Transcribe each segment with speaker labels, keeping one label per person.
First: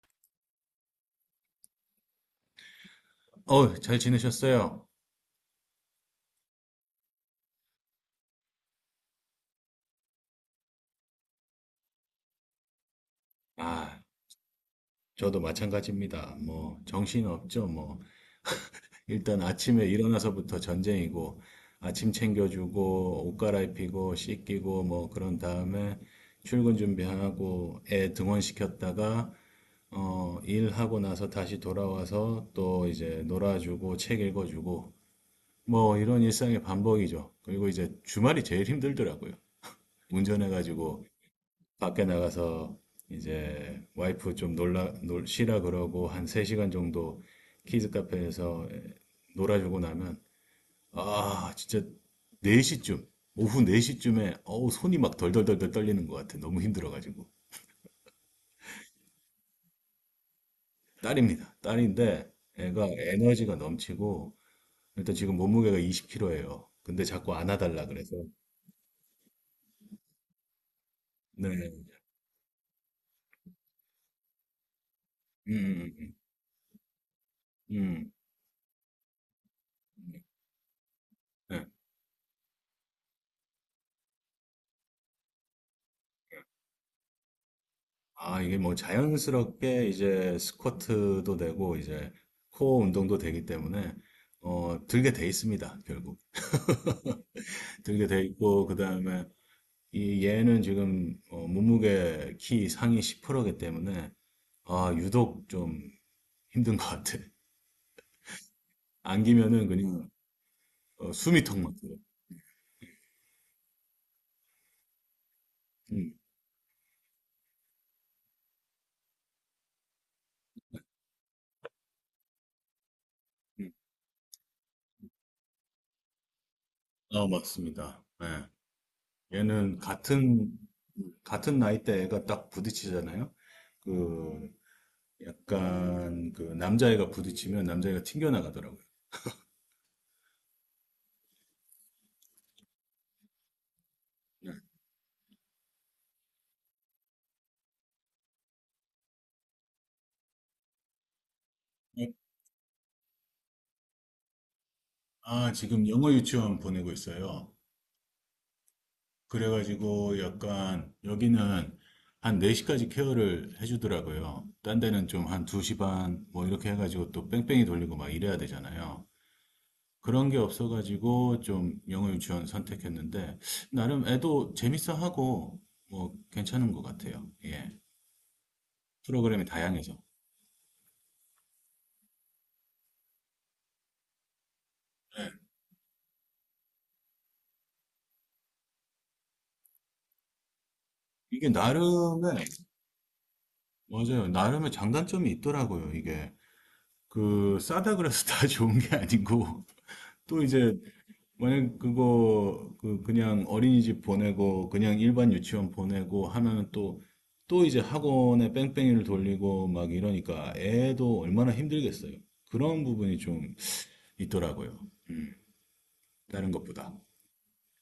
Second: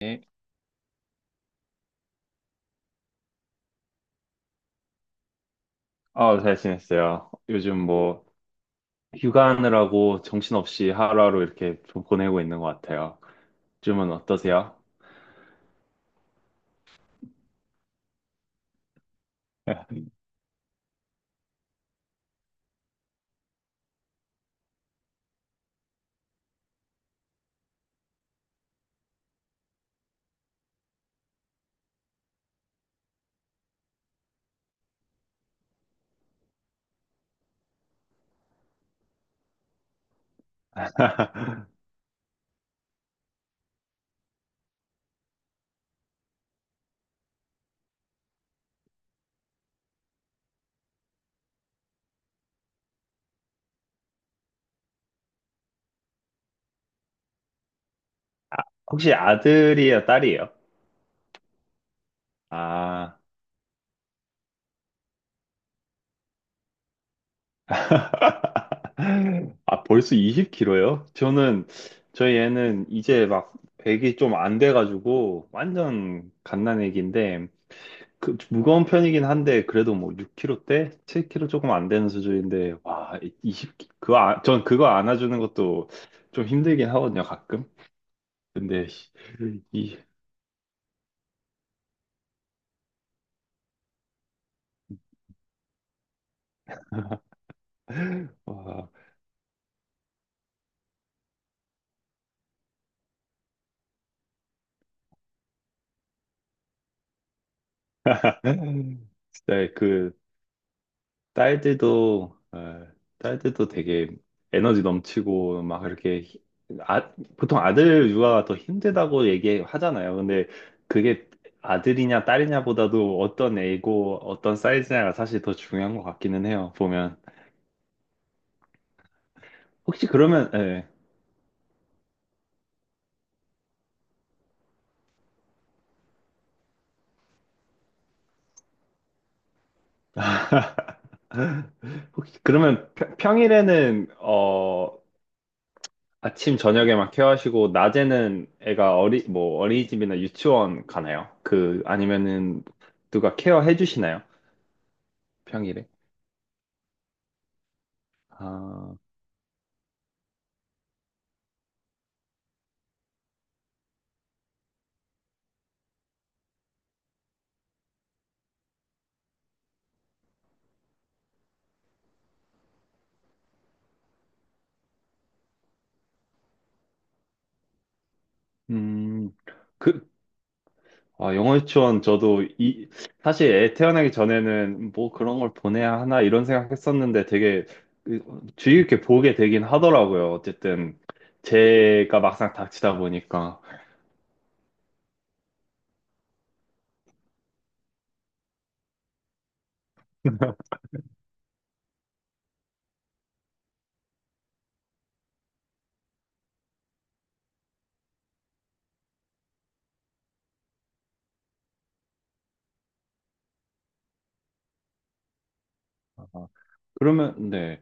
Speaker 1: 네.
Speaker 2: 잘 지내셨어요?
Speaker 1: 아, 잘 지냈어요. 요즘 뭐 휴가하느라고 정신없이 하루하루 이렇게 좀 보내고 있는 것 같아요.
Speaker 2: 아,
Speaker 1: 요즘은 어떠세요?
Speaker 2: 저도 마찬가지입니다. 뭐, 정신 없죠, 뭐. 일단 아침에 일어나서부터 전쟁이고, 아침 챙겨주고, 옷 갈아입히고, 씻기고, 뭐, 그런 다음에 출근 준비하고, 애 등원시켰다가, 일하고 나서 다시 돌아와서 또 이제 놀아주고, 책 읽어주고, 뭐, 이런 일상의 반복이죠. 그리고 이제 주말이 제일 힘들더라고요. 운전해가지고 밖에 나가서 이제 와이프 좀 쉬라 그러고 한 3시간 정도 키즈 카페에서 놀아주고 나면 아, 진짜 4시쯤, 오후 4시쯤에 어우, 손이 막 덜덜덜덜 떨리는 것 같아. 너무 힘들어가지고.
Speaker 1: 혹시 아들이에요, 딸이에요?
Speaker 2: 딸입니다. 딸인데 애가
Speaker 1: 아,
Speaker 2: 에너지가 넘치고 일단 지금 몸무게가 20kg예요. 근데 자꾸 안아달라 그래서
Speaker 1: 아 벌써 20kg요? 저는
Speaker 2: 네.
Speaker 1: 저희 애는 이제 막 배기 이좀 안 돼가지고
Speaker 2: 음, 음,
Speaker 1: 완전 갓난 애기인데
Speaker 2: 음, 음.
Speaker 1: 그 무거운 편이긴 한데 그래도 뭐 6kg대, 7kg
Speaker 2: 네.
Speaker 1: 조금 안 되는 수준인데 와 20, 그거 안- 전 그거 안아주는 것도 좀 힘들긴 하거든요 가끔.
Speaker 2: 아, 이게 뭐
Speaker 1: 근데
Speaker 2: 자연스럽게
Speaker 1: 이,
Speaker 2: 이제 스쿼트도 되고 이제 코어 운동도 되기 때문에 들게 돼 있습니다, 결국. 들게 돼 있고
Speaker 1: 와,
Speaker 2: 그다음에 이 얘는 지금 몸무게 키 상위 10%이기 때문에 아, 유독 좀 힘든 것 같아. 안기면은
Speaker 1: 진짜
Speaker 2: 그냥
Speaker 1: 그
Speaker 2: 숨이 턱 막혀요.
Speaker 1: 딸들도 어, 딸들도 되게 에너지 넘치고 막
Speaker 2: 음,
Speaker 1: 이렇게 아, 보통 아들 육아가 더 힘들다고 얘기하잖아요. 근데 그게 아들이냐 딸이냐보다도 어떤
Speaker 2: 음.
Speaker 1: 애고 어떤 사이즈냐가 사실 더 중요한 것 같기는 해요. 보면
Speaker 2: 아, 맞습니다. 예. 얘는
Speaker 1: 혹시 그러면
Speaker 2: 같은
Speaker 1: 예.
Speaker 2: 같은 나이대 애가 딱 부딪히잖아요. 그 약간 그 남자애가 부딪히면 남자애가 튕겨나가더라고요.
Speaker 1: 혹시 그러면 평일에는
Speaker 2: 네.
Speaker 1: 아침 저녁에만 케어하시고 낮에는 애가 어리 뭐 어린이집이나 유치원 가나요? 그 아니면은 누가 케어해 주시나요?
Speaker 2: 아, 지금
Speaker 1: 평일에?
Speaker 2: 영어 유치원 보내고 있어요.
Speaker 1: 아,
Speaker 2: 그래가지고 약간 여기는 한 4시까지 케어를 해주더라고요. 딴 데는 좀 한 2시 반 뭐 이렇게 해가지고 또 뺑뺑이 돌리고 막 이래야 되잖아요. 그런 게 없어가지고 좀 영어 유치원 선택했는데 나름 애도 재밌어 하고 뭐 괜찮은 것 같아요. 예.
Speaker 1: 음,
Speaker 2: 프로그램이 다양해서.
Speaker 1: 그, 영어 유치원 저도 사실 애 태어나기 전에는 뭐 그런 걸 보내야 하나 이런 생각했었는데 되게 그, 주의 깊게 보게 되긴 하더라고요. 어쨌든
Speaker 2: 이게
Speaker 1: 제가
Speaker 2: 나름의,
Speaker 1: 막상 닥치다 보니까.
Speaker 2: 맞아요. 나름의 장단점이 있더라고요. 이게 그 싸다 그래서 다 좋은 게 아니고 또 이제 만약 그거 그 그냥 어린이집 보내고 그냥 일반 유치원 보내고 하면은 또 이제 학원에 뺑뺑이를 돌리고 막 이러니까 애도 얼마나 힘들겠어요. 그런 부분이 좀 있더라고요.
Speaker 1: 아,
Speaker 2: 다른 것보다.
Speaker 1: 그러면, 네.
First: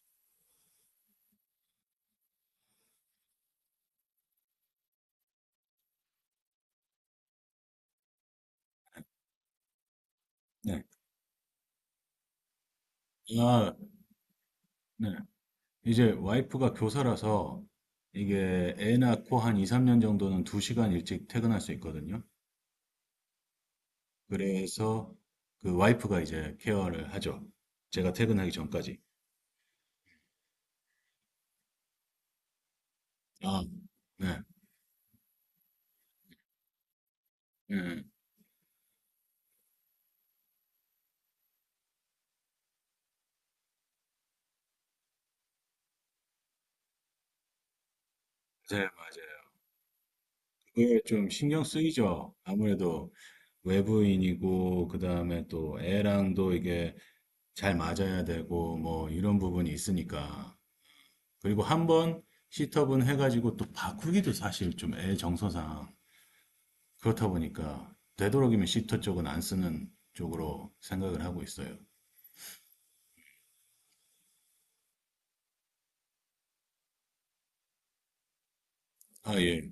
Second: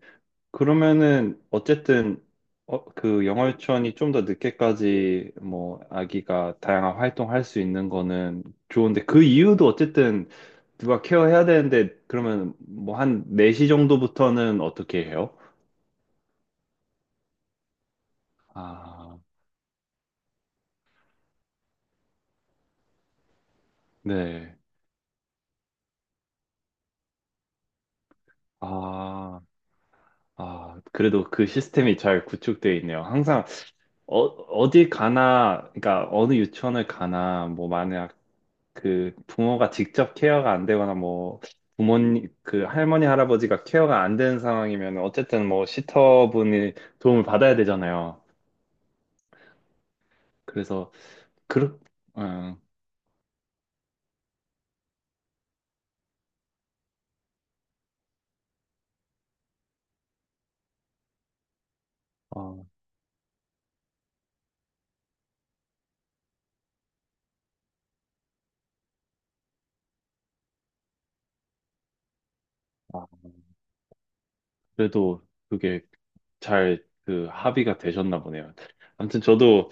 Speaker 1: 그러면은 어쨌든 그 영월천이 좀 더 늦게까지 뭐 아기가 다양한 활동할 수 있는 거는 좋은데 그 이유도 어쨌든
Speaker 2: 네.
Speaker 1: 누가 케어해야 되는데 그러면 뭐 한 4시
Speaker 2: 아,
Speaker 1: 정도부터는 어떻게
Speaker 2: 네.
Speaker 1: 해요?
Speaker 2: 이제 와이프가 교사라서 이게 애
Speaker 1: 아,
Speaker 2: 낳고 한 2, 3년 정도는 2시간 일찍 퇴근할 수 있거든요.
Speaker 1: 네.
Speaker 2: 그래서 그 와이프가 이제 케어를 하죠. 제가 퇴근하기 전까지.
Speaker 1: 아, 아, 그래도 그 시스템이 잘 구축되어 있네요. 항상
Speaker 2: 아, 네.
Speaker 1: 어디 가나, 그러니까 어느 유치원을 가나, 뭐
Speaker 2: 네.
Speaker 1: 만약 그 부모가 직접 케어가 안 되거나 뭐 부모님 그 할머니 할아버지가 케어가 안 되는 상황이면 어쨌든 뭐 시터분이 도움을 받아야 되잖아요.
Speaker 2: 맞아요, 맞아요.
Speaker 1: 그래서
Speaker 2: 그게 좀 신경
Speaker 1: 그렇
Speaker 2: 쓰이죠.
Speaker 1: 어,
Speaker 2: 아무래도 외부인이고, 그 다음에 또 애랑도 이게 잘 맞아야 되고, 뭐 이런 부분이 있으니까. 그리고 한 번
Speaker 1: 어,
Speaker 2: 시터분 해가지고 또 바꾸기도 사실 좀 애 정서상 그렇다 보니까 되도록이면 시터 쪽은 안 쓰는 쪽으로 생각을 하고 있어요.
Speaker 1: 아, 그래도 그게 잘 그 합의가 되셨나 보네요. 아무튼
Speaker 2: 아, 예.
Speaker 1: 저도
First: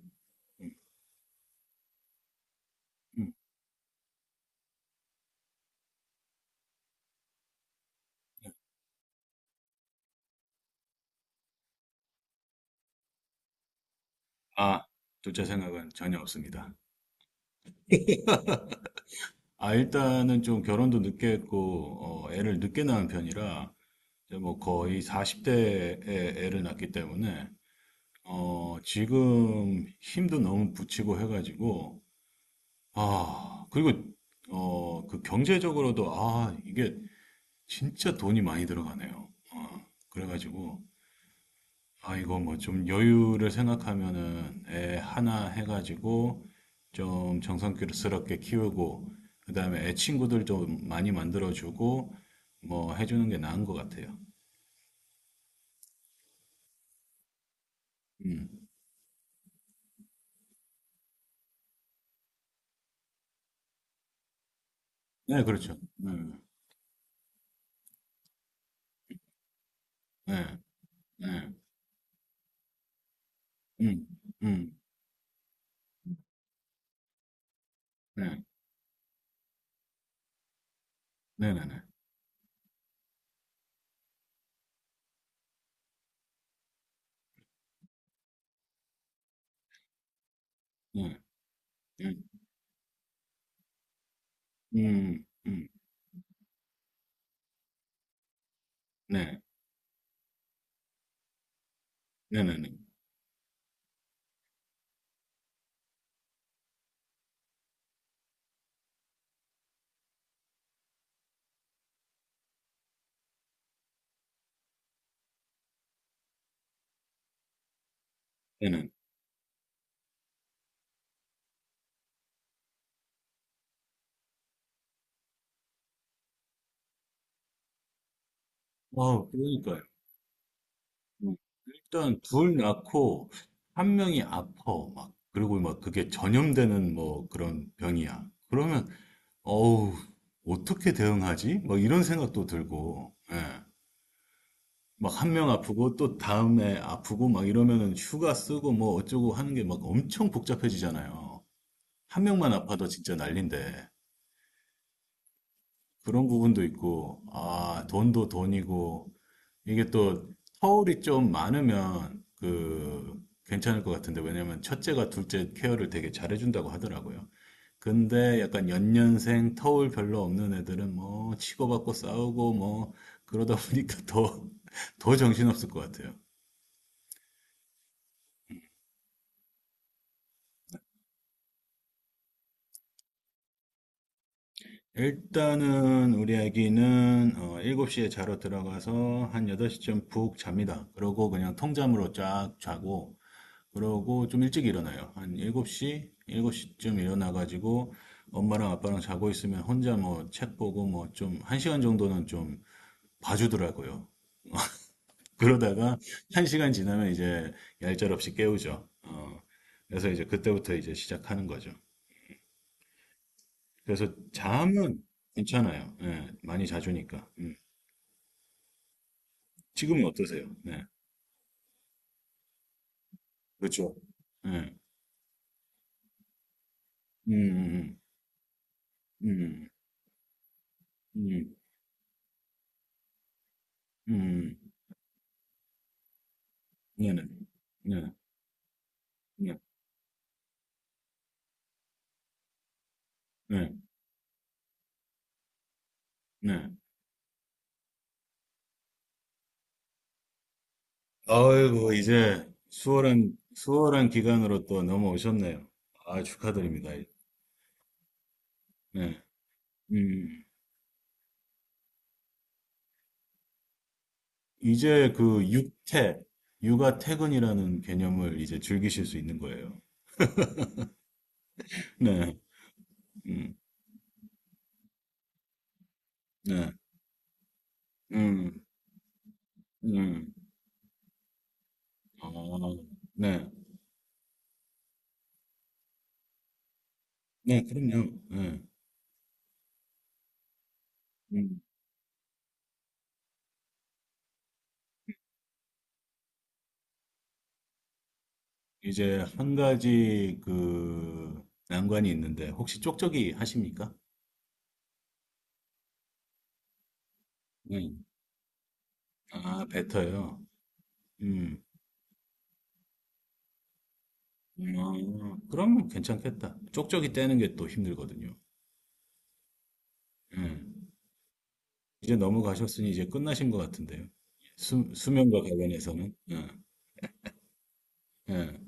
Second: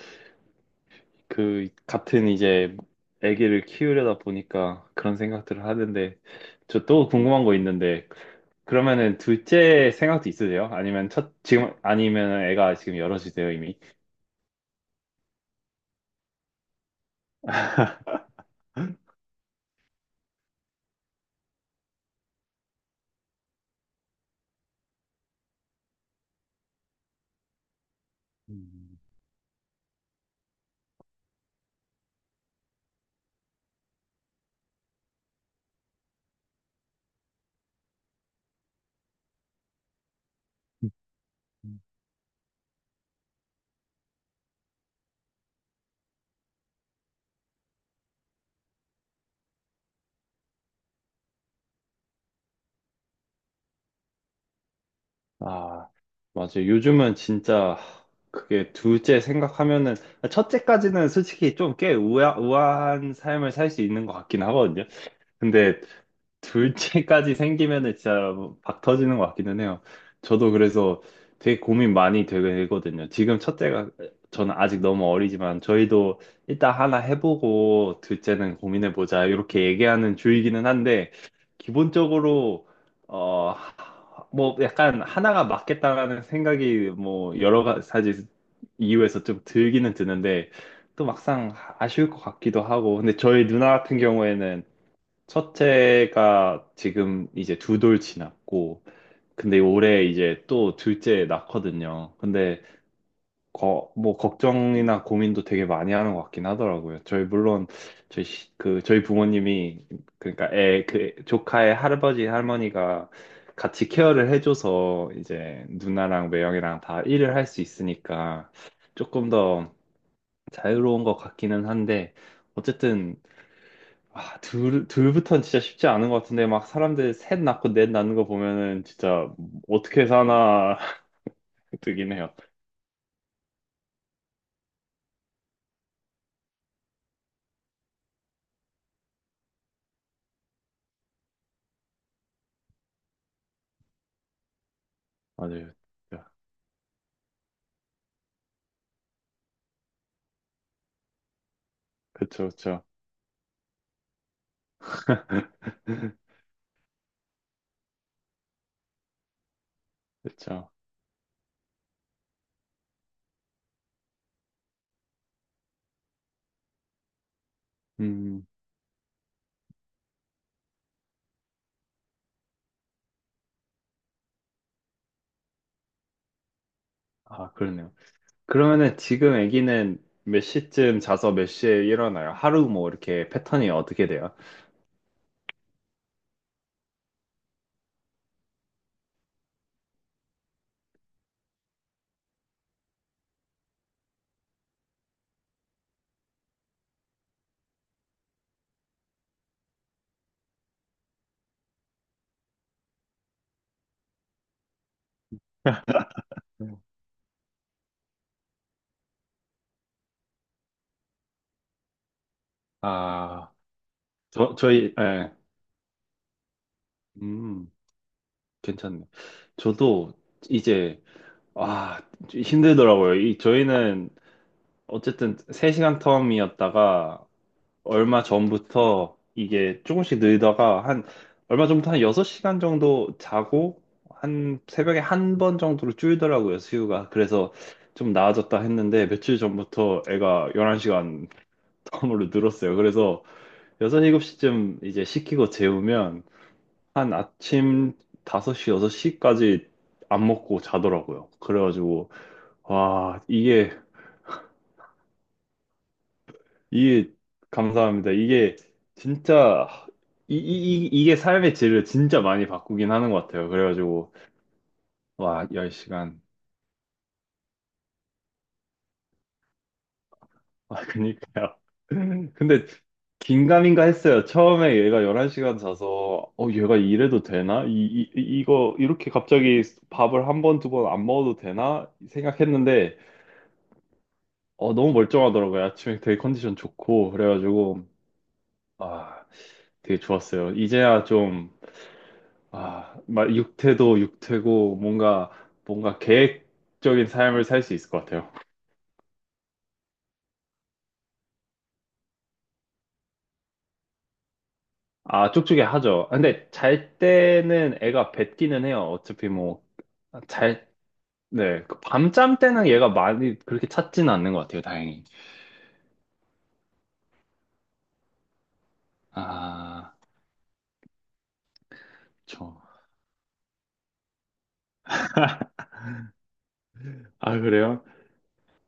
Speaker 1: 그 같은 이제 아기를 키우려다 보니까 그런 생각들을 하는데 저 또 궁금한 거 있는데 그러면은 둘째 생각도 있으세요? 아니면 첫 지금 아니면 애가 지금 여럿이세요 이미?
Speaker 2: 아, 둘째 생각은 전혀 없습니다. 아, 일단은 좀 결혼도 늦게 했고, 애를 늦게 낳은 편이라, 이제 뭐 거의 40대에 애를 낳기 때문에,
Speaker 1: 음.
Speaker 2: 지금 힘도 너무 붙이고 해가지고, 아, 그리고, 그 경제적으로도, 아, 이게 진짜 돈이 많이 들어가네요. 그래가지고, 아, 이거 뭐 좀 여유를 생각하면은 애 하나 해가지고 좀 정성스럽게 키우고 그다음에 애 친구들 좀 많이 만들어주고 뭐 해주는 게 나은 것 같아요.
Speaker 1: 아, 맞아요. 요즘은 진짜
Speaker 2: 음.
Speaker 1: 그게 둘째 생각하면은 첫째까지는 솔직히 좀 꽤 우아한 삶을 살 수 있는 것 같긴 하거든요.
Speaker 2: 네, 그렇죠.
Speaker 1: 근데
Speaker 2: 네,
Speaker 1: 둘째까지 생기면은 진짜 박 터지는 것 같기는 해요. 저도
Speaker 2: 네,
Speaker 1: 그래서
Speaker 2: 네,
Speaker 1: 되게 고민 많이 되거든요. 지금 첫째가
Speaker 2: 음,
Speaker 1: 저는
Speaker 2: 음,
Speaker 1: 아직 너무 어리지만 저희도 일단 하나 해보고
Speaker 2: 네,
Speaker 1: 둘째는 고민해보자 이렇게 얘기하는 주의기는 한데
Speaker 2: 네, 네, 네,
Speaker 1: 기본적으로 어 뭐 약간 하나가 맞겠다라는 생각이 뭐 여러 가지 이유에서 좀 들기는 드는데 또
Speaker 2: 네,
Speaker 1: 막상 아쉬울
Speaker 2: 네,
Speaker 1: 것 같기도 하고 근데 저희 누나 같은 경우에는
Speaker 2: 음, 음,
Speaker 1: 첫째가 지금 이제 두 돌 지났고,
Speaker 2: 네,
Speaker 1: 근데 올해 이제 또 둘째 낳거든요.
Speaker 2: 네, 네,
Speaker 1: 근데
Speaker 2: 네,
Speaker 1: 뭐 걱정이나 고민도 되게 많이 하는 것 같긴 하더라고요. 저희 물론 저희 부모님이 그러니까 애 그 조카의 할아버지 할머니가 같이 케어를 해줘서 이제 누나랑 매형이랑 다 일을 할 수 있으니까
Speaker 2: 네, 네.
Speaker 1: 조금 더 자유로운 것 같기는 한데. 어쨌든 아, 둘부터는 진짜 쉽지 않은 것 같은데, 막 사람들 셋 낳고 넷 낳는 거 보면은 진짜
Speaker 2: 그러니까요.
Speaker 1: 어떻게 사나 뜨긴
Speaker 2: 일단
Speaker 1: 해요.
Speaker 2: 둘 낳고 한 명이 아파 막 그리고 막 그게 전염되는 뭐 그런 병이야. 그러면 어우 어떻게 대응하지? 막 이런 생각도 들고 예. 막한 명
Speaker 1: 맞아요.
Speaker 2: 아프고 또 다음에 아프고 막 이러면은 휴가 쓰고 뭐 어쩌고 하는 게 막 엄청 복잡해지잖아요. 한
Speaker 1: 그쵸,
Speaker 2: 명만
Speaker 1: 그쵸.
Speaker 2: 아파도 진짜 난린데 그런 부분도 있고 아 돈도 돈이고 이게 또
Speaker 1: 그쵸.
Speaker 2: 터울이 좀 많으면 그 괜찮을 것 같은데 왜냐면 첫째가 둘째 케어를 되게 잘해준다고 하더라고요. 근데
Speaker 1: 음,
Speaker 2: 약간 연년생 터울 별로 없는 애들은 뭐 치고받고 싸우고 뭐 그러다 보니까 더, 더 정신없을 것 같아요.
Speaker 1: 아, 그러네요. 그러면은 지금 아기는 몇 시쯤 자서 몇 시에 일어나요? 하루 뭐 이렇게 패턴이 어떻게 돼요?
Speaker 2: 일단은 우리 아기는 7시에 자러 들어가서 한 8시쯤 푹 잡니다. 그러고 그냥 통잠으로 쫙 자고 그러고 좀 일찍 일어나요. 한 7시, 7시쯤 일어나가지고 엄마랑 아빠랑 자고 있으면 혼자 뭐 책 보고 뭐 좀 1시간 정도는 좀 봐주더라고요. 그러다가 1시간 지나면 이제 얄짤없이 깨우죠. 그래서 이제 그때부터 이제 시작하는 거죠.
Speaker 1: 아,
Speaker 2: 그래서
Speaker 1: 저희,
Speaker 2: 잠은
Speaker 1: 예.
Speaker 2: 괜찮아요. 예, 많이 자주니까. 음.
Speaker 1: 음, 괜찮네.
Speaker 2: 지금은
Speaker 1: 저도
Speaker 2: 어떠세요? 네.
Speaker 1: 이제, 아, 힘들더라고요.
Speaker 2: 그렇죠.
Speaker 1: 저희는
Speaker 2: 예.
Speaker 1: 어쨌든 3시간 텀이었다가
Speaker 2: 음,
Speaker 1: 얼마 전부터
Speaker 2: 음,
Speaker 1: 이게 조금씩 늘다가 한
Speaker 2: 음,
Speaker 1: 얼마 전부터 한 6시간 정도 자고
Speaker 2: 음,
Speaker 1: 한
Speaker 2: 음,
Speaker 1: 새벽에 한 번 정도로 줄더라고요, 수유가.
Speaker 2: 네, 네,
Speaker 1: 그래서
Speaker 2: 네,
Speaker 1: 좀 나아졌다 했는데 며칠
Speaker 2: 네,
Speaker 1: 전부터 애가 11시간 텀으로 늘었어요. 그래서
Speaker 2: 네.
Speaker 1: 6, 7시쯤 이제 시키고 재우면
Speaker 2: 네.
Speaker 1: 한 아침 5시, 6시까지 안 먹고 자더라고요.
Speaker 2: 아이고,
Speaker 1: 그래가지고
Speaker 2: 이제
Speaker 1: 와,
Speaker 2: 수월한,
Speaker 1: 이게
Speaker 2: 수월한 기간으로 또 넘어오셨네요. 아, 축하드립니다.
Speaker 1: 이게 감사합니다. 이게
Speaker 2: 네.
Speaker 1: 진짜
Speaker 2: 음,
Speaker 1: 이게 삶의 질을 진짜 많이 바꾸긴 하는 것 같아요. 그래가지고
Speaker 2: 이제 그
Speaker 1: 와,
Speaker 2: 육퇴,
Speaker 1: 10시간.
Speaker 2: 육아 퇴근이라는 개념을 이제 즐기실 수 있는 거예요.
Speaker 1: 아, 그니까요.
Speaker 2: 네.
Speaker 1: 근데
Speaker 2: 음,
Speaker 1: 긴가민가 했어요. 처음에 얘가 11시간 자서
Speaker 2: 네.
Speaker 1: 얘가 이래도 되나?
Speaker 2: 음,
Speaker 1: 이거 이렇게 갑자기 밥을
Speaker 2: 음.
Speaker 1: 한 번, 두 번 안 먹어도 되나?
Speaker 2: 아,
Speaker 1: 생각했는데
Speaker 2: 네.
Speaker 1: 너무 멀쩡하더라고요. 아침에 되게 컨디션 좋고
Speaker 2: 네,
Speaker 1: 그래가지고
Speaker 2: 그럼요. 네.
Speaker 1: 아, 되게 좋았어요. 이제야 좀
Speaker 2: 음.
Speaker 1: 아, 막 육태도 육태고 뭔가 계획적인 삶을 살 수 있을 것 같아요.
Speaker 2: 이제 한 가지 그 난관이 있는데, 혹시 쪽쪽이 하십니까?
Speaker 1: 아, 쪽쪽이 하죠. 아, 근데 잘 때는
Speaker 2: 네.
Speaker 1: 애가 뱉기는 해요. 어차피 뭐
Speaker 2: 아, 뱉어요.
Speaker 1: 잘, 네. 그 밤잠 때는 얘가 많이 그렇게 찾지는 않는 것 같아요, 다행히.
Speaker 2: 그러면 괜찮겠다. 쪽쪽이 떼는 게 또 힘들거든요.
Speaker 1: 아,
Speaker 2: 예. 이제
Speaker 1: 저.
Speaker 2: 넘어가셨으니 이제 끝나신 것 같은데요. 수면과 관련해서는. 예,
Speaker 1: 아, 그래요?
Speaker 2: 예.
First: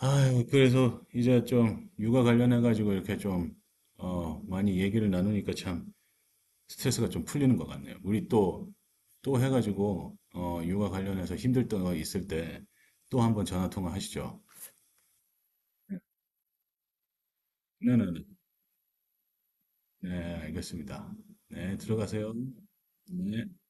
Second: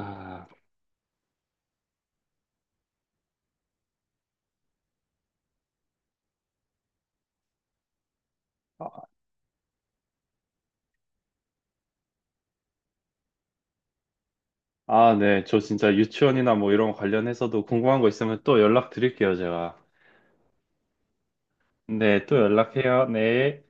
Speaker 2: 아유, 그래서 이제 좀 육아 관련해가지고 이렇게 좀, 많이 얘기를 나누니까 참 스트레스가 좀 풀리는 것 같네요. 우리 또 해가지고, 육아 관련해서 힘들 때가 있을 때 또 한번 전화 통화 하시죠.
Speaker 1: 아, 네. 저 진짜 유치원이나 뭐 이런 거 관련해서도 궁금한 거
Speaker 2: 네네네.
Speaker 1: 있으면 또 연락 드릴게요, 제가.
Speaker 2: 네, 알겠습니다. 네,
Speaker 1: 네,
Speaker 2: 들어가세요.
Speaker 1: 또 연락해요.
Speaker 2: 네.
Speaker 1: 네.